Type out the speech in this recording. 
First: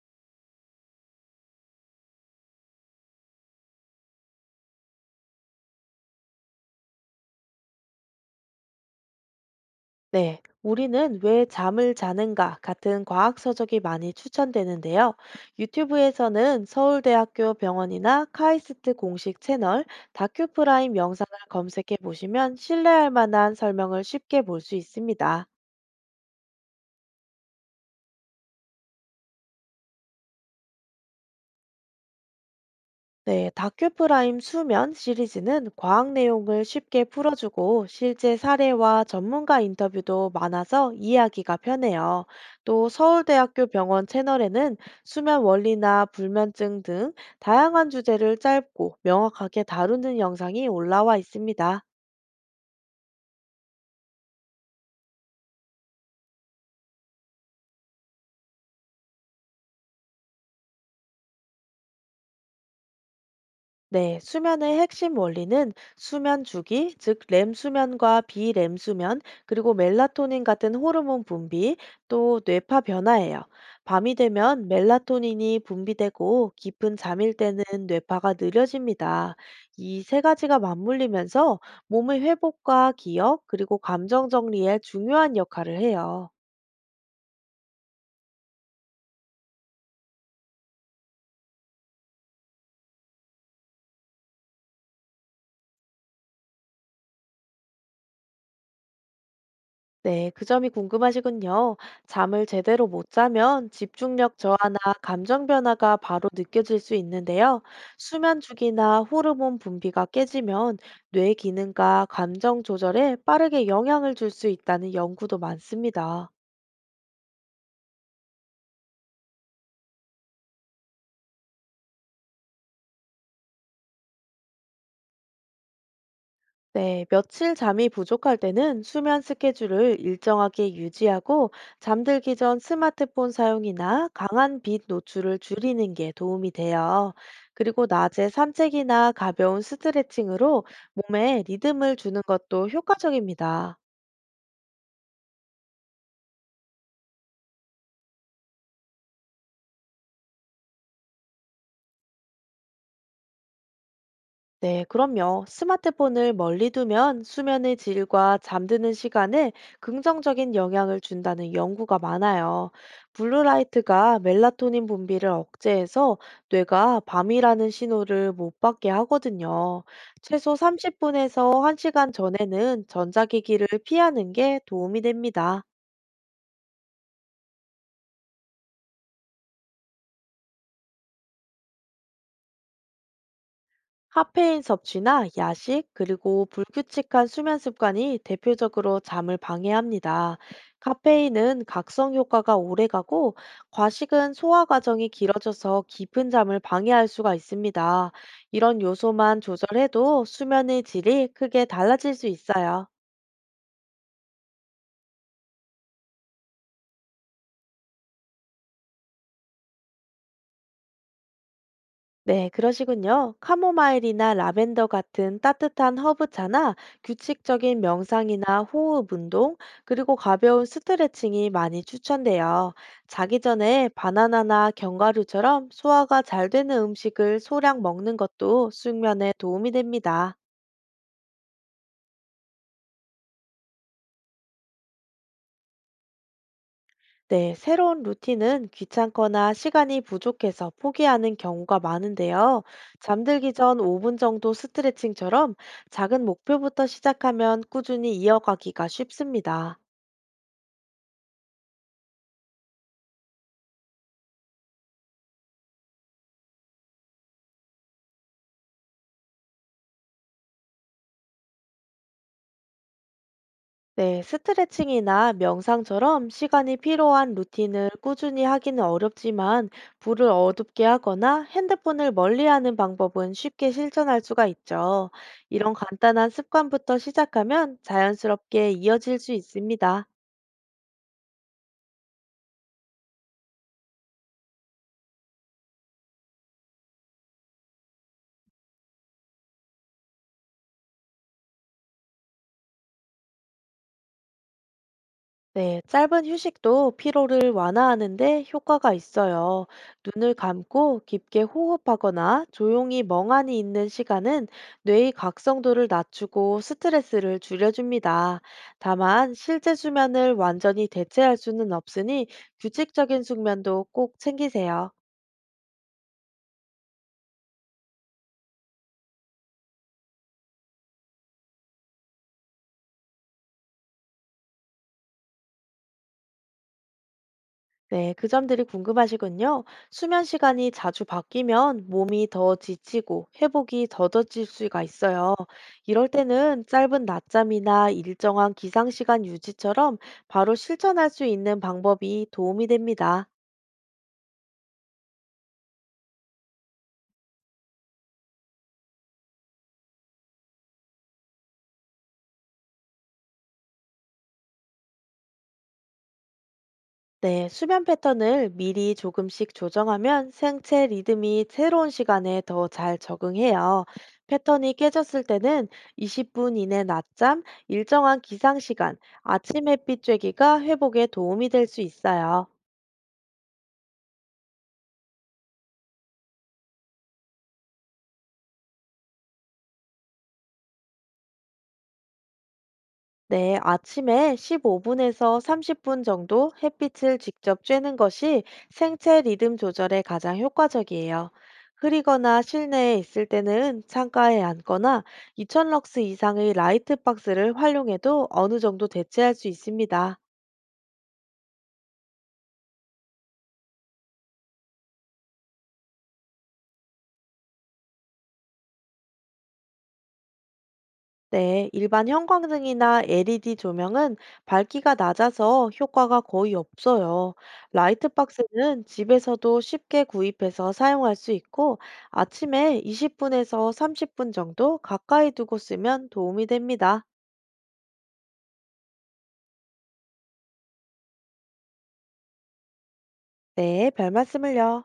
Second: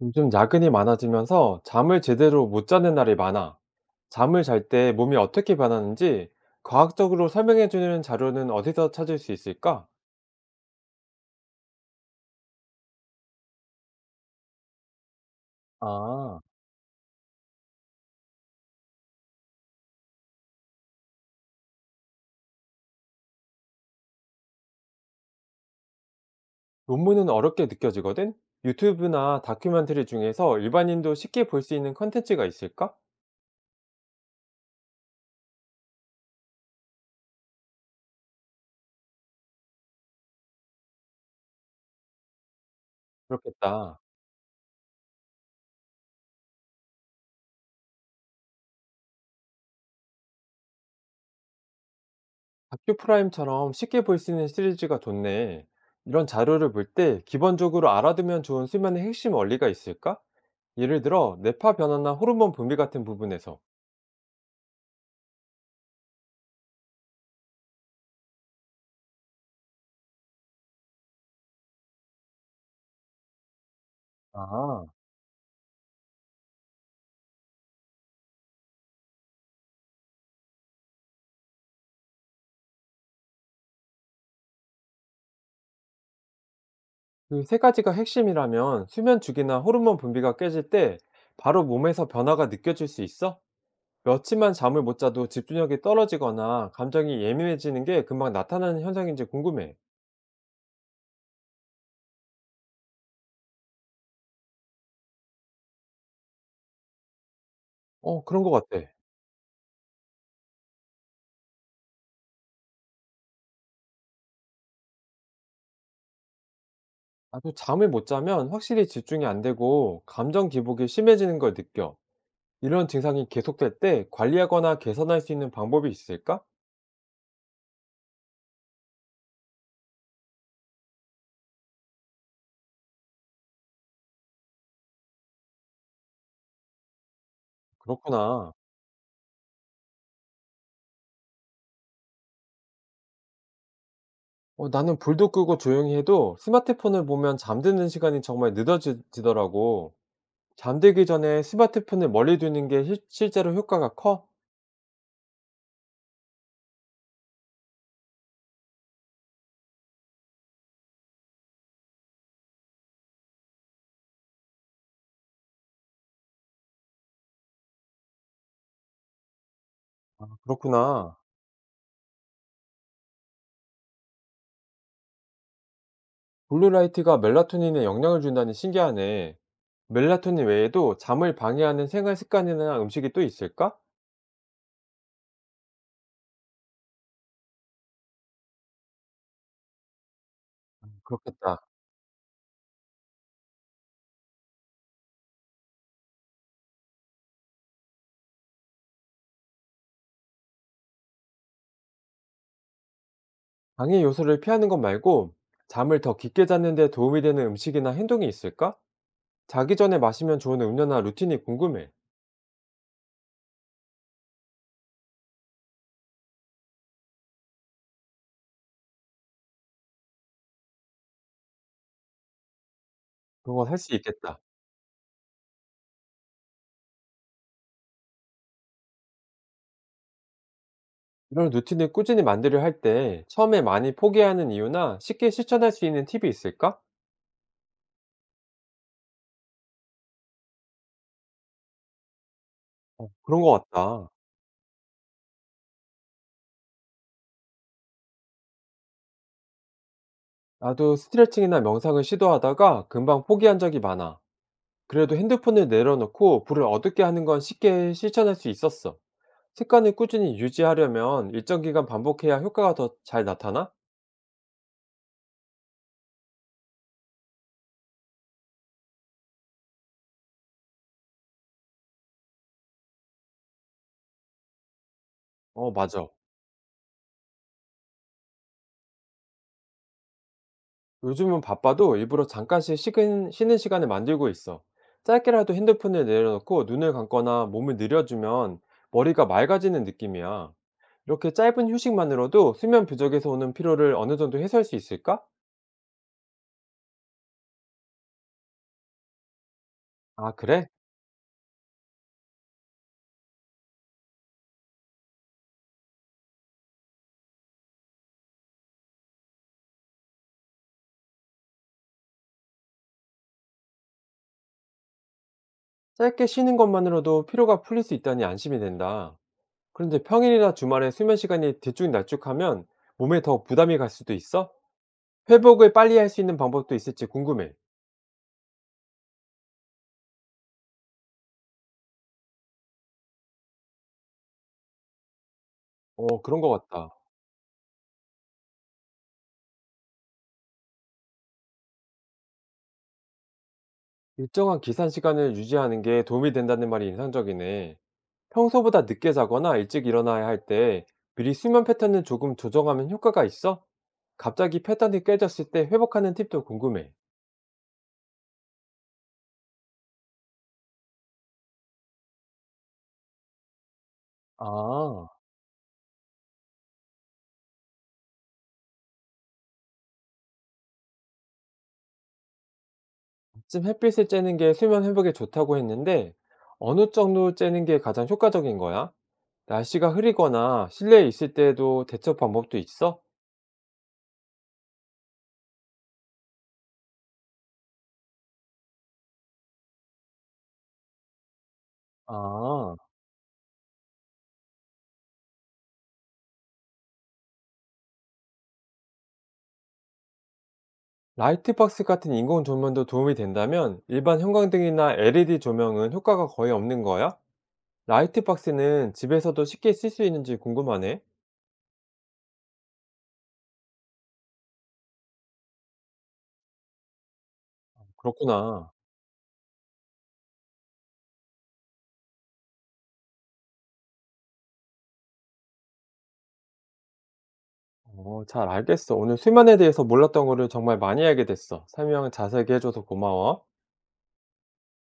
요즘 야근이 많아지면서 잠을 제대로 못 자는 날이 많아. 잠을 잘 때 몸이 어떻게 변하는지 과학적으로 설명해 주는 자료는 어디서 찾을 수 있을까? 네, 우리는 왜 잠을 자는가 같은 과학 서적이 많이 추천되는데요. 아, 유튜브에서는 서울대학교 병원이나 카이스트 공식 채널, 다큐프라임 영상을 검색해 보시면 신뢰할 만한 설명을 쉽게 볼 수 있습니다. 논문은 어렵게 느껴지거든? 유튜브나 다큐멘터리 중에서 일반인도 쉽게 볼 수 있는 컨텐츠가 있을까? 네, 다큐프라임 수면 시리즈는 과학 내용을 쉽게 풀어주고 실제 사례와 전문가 인터뷰도 많아서 이해하기가 편해요. 또 서울대학교 그렇겠다. 병원 채널에는 수면 원리나 불면증 등 다양한 주제를 짧고 명확하게 다루는 영상이 올라와 있습니다. 다큐 프라임처럼 쉽게 볼 수 있는 시리즈가 좋네. 이런 자료를 볼 때 기본적으로 알아두면 좋은 수면의 핵심 원리가 있을까? 예를 들어, 뇌파 변화나 호르몬 분비 같은 부분에서. 네, 수면의 핵심 원리는 수면 주기, 즉 렘 수면과 비렘 수면, 그리고 멜라토닌 같은 호르몬 분비, 또 뇌파 변화예요. 밤이 되면 아, 멜라토닌이 분비되고 깊은 잠일 때는 뇌파가 느려집니다. 이 세 가지가 맞물리면서 몸의 회복과 기억, 그리고 감정 정리에 중요한 역할을 해요. 그 세 가지가 핵심이라면 수면 주기나 호르몬 분비가 깨질 때 바로 몸에서 변화가 느껴질 수 있어? 며칠만 잠을 못 자도 집중력이 떨어지거나 감정이 예민해지는 게 금방 나타나는 현상인지 궁금해. 네, 그 점이 궁금하시군요. 잠을 제대로 못 자면 집중력 저하나 감정 변화가 바로 느껴질 수 있는데요. 어, 수면 그런 것 같아. 주기나 호르몬 분비가 깨지면 뇌 기능과 감정 조절에 빠르게 영향을 줄 수 있다는 연구도 많습니다. 나도 잠을 못 자면 확실히 집중이 안 되고 감정 기복이 심해지는 걸 느껴. 이런 증상이 계속될 때 관리하거나 개선할 수 있는 방법이 있을까? 네, 며칠 잠이 부족할 때는 수면 스케줄을 일정하게 유지하고 잠들기 전 스마트폰 사용이나 강한 빛 노출을 줄이는 게 도움이 돼요. 그리고 낮에 그렇구나. 산책이나 가벼운 스트레칭으로 몸에 리듬을 주는 것도 효과적입니다. 어, 나는 불도 끄고 조용히 해도 스마트폰을 보면 잠드는 시간이 정말 늦어지더라고. 잠들기 전에 스마트폰을 멀리 두는 게 실제로 효과가 커? 네, 그럼요. 스마트폰을 멀리 두면 수면의 질과 잠드는 시간에 긍정적인 영향을 준다는 연구가 많아요. 블루라이트가 멜라토닌 분비를 억제해서 뇌가 밤이라는 신호를 못 받게 하거든요. 아, 최소 그렇구나. 30분에서 1시간 전에는 전자기기를 피하는 게 도움이 됩니다. 블루라이트가 멜라토닌에 영향을 준다니 신기하네. 멜라토닌 외에도 잠을 방해하는 생활 습관이나 음식이 또 있을까? 카페인 섭취나 야식, 그리고 불규칙한 수면 습관이 대표적으로 잠을 방해합니다. 그렇겠다. 카페인은 각성 효과가 오래가고 과식은 소화 과정이 길어져서 깊은 잠을 방해할 수가 있습니다. 이런 요소만 조절해도 수면의 질이 크게 달라질 수 있어요. 방해 요소를 피하는 것 말고 잠을 더 깊게 자는 데 도움이 되는 음식이나 행동이 있을까? 자기 전에 마시면 좋은 음료나 루틴이 궁금해. 네, 그러시군요. 카모마일이나 라벤더 같은 따뜻한 허브차나 규칙적인 명상이나 호흡 운동, 그리고 가벼운 스트레칭이 많이 추천돼요. 자기 그런 건 할 전에 수 있겠다. 바나나나 견과류처럼 소화가 잘 되는 음식을 소량 먹는 것도 숙면에 도움이 됩니다. 이런 루틴을 꾸준히 만들려 할 때 처음에 많이 포기하는 이유나 쉽게 실천할 수 있는 팁이 있을까? 네, 새로운 루틴은 귀찮거나 시간이 부족해서 포기하는 경우가 많은데요. 그런 잠들기 것 전 같다. 5분 정도 스트레칭처럼 작은 목표부터 시작하면 꾸준히 이어가기가 쉽습니다. 나도 스트레칭이나 명상을 시도하다가 금방 포기한 적이 많아. 그래도 핸드폰을 내려놓고 불을 어둡게 하는 건 쉽게 실천할 수 있었어. 습관을 꾸준히 유지하려면 일정 기간 반복해야 효과가 더 잘 나타나? 네, 스트레칭이나 명상처럼 시간이 필요한 루틴을 꾸준히 하기는 어렵지만 불을 어둡게 하거나 핸드폰을 멀리하는 방법은 쉽게 실천할 수가 있죠. 어, 이런 맞아. 간단한 습관부터 시작하면 자연스럽게 이어질 수 있습니다. 요즘은 바빠도 일부러 잠깐씩 쉬는 시간을 만들고 있어. 짧게라도 핸드폰을 내려놓고 눈을 감거나 몸을 늘려주면 머리가 맑아지는 느낌이야. 이렇게 짧은 휴식만으로도 수면 부족에서 오는 피로를 어느 정도 해소할 수 있을까? 네, 짧은 휴식도 피로를 완화하는데 효과가 있어요. 아, 눈을 그래? 감고 깊게 호흡하거나 조용히 멍하니 있는 시간은 뇌의 각성도를 낮추고 스트레스를 줄여줍니다. 다만, 실제 수면을 완전히 대체할 수는 없으니 규칙적인 숙면도 꼭 챙기세요. 짧게 쉬는 것만으로도 피로가 풀릴 수 있다니 안심이 된다. 그런데 평일이나 주말에 수면 시간이 들쭉날쭉하면 몸에 더 부담이 갈 수도 있어? 회복을 빨리 할 수 있는 방법도 있을지 궁금해. 네, 그 점들이 궁금하시군요. 수면 시간이 자주 바뀌면 몸이 더 지치고 회복이 더뎌질 수가 있어요. 이럴 어, 그런 때는 것 같다. 짧은 낮잠이나 일정한 기상 시간 유지처럼 바로 실천할 수 있는 방법이 도움이 됩니다. 일정한 기산 시간을 유지하는 게 도움이 된다는 말이 인상적이네. 평소보다 늦게 자거나 일찍 일어나야 할 때 미리 수면 패턴을 조금 조정하면 효과가 있어? 갑자기 패턴이 깨졌을 때 회복하는 팁도 궁금해. 네, 수면 패턴을 미리 조금씩 조정하면 생체 리듬이 새로운 시간에 더 잘 적응해요. 패턴이 아. 깨졌을 때는 20분 이내 낮잠, 일정한 기상 시간, 아침 햇빛 쬐기가 회복에 도움이 될 수 있어요. 쯤 햇빛을 쬐는 게 수면 회복에 좋다고 했는데 어느 정도 쬐는 게 가장 효과적인 거야? 날씨가 흐리거나 실내에 있을 때도 대처 방법도 있어? 네, 아침에 15분에서 30분 정도 햇빛을 직접 쬐는 것이 생체 리듬 조절에 가장 효과적이에요. 흐리거나 아, 실내에 있을 때는 창가에 앉거나 2000럭스 이상의 라이트 박스를 활용해도 어느 정도 대체할 수 있습니다. 라이트박스 같은 인공 조명도 도움이 된다면 일반 형광등이나 LED 조명은 효과가 거의 없는 거야? 라이트박스는 집에서도 쉽게 쓸 수 있는지 궁금하네. 네, 일반 형광등이나 LED 조명은 밝기가 낮아서 효과가 거의 없어요. 그렇구나. 라이트박스는 집에서도 쉽게 구입해서 사용할 수 있고 아침에 20분에서 30분 정도 가까이 두고 쓰면 도움이 됩니다. 어, 잘 알겠어. 오늘 수면에 대해서 몰랐던 거를 정말 많이 알게 됐어. 설명 자세하게 해줘서 고마워. 네, 별 말씀을요.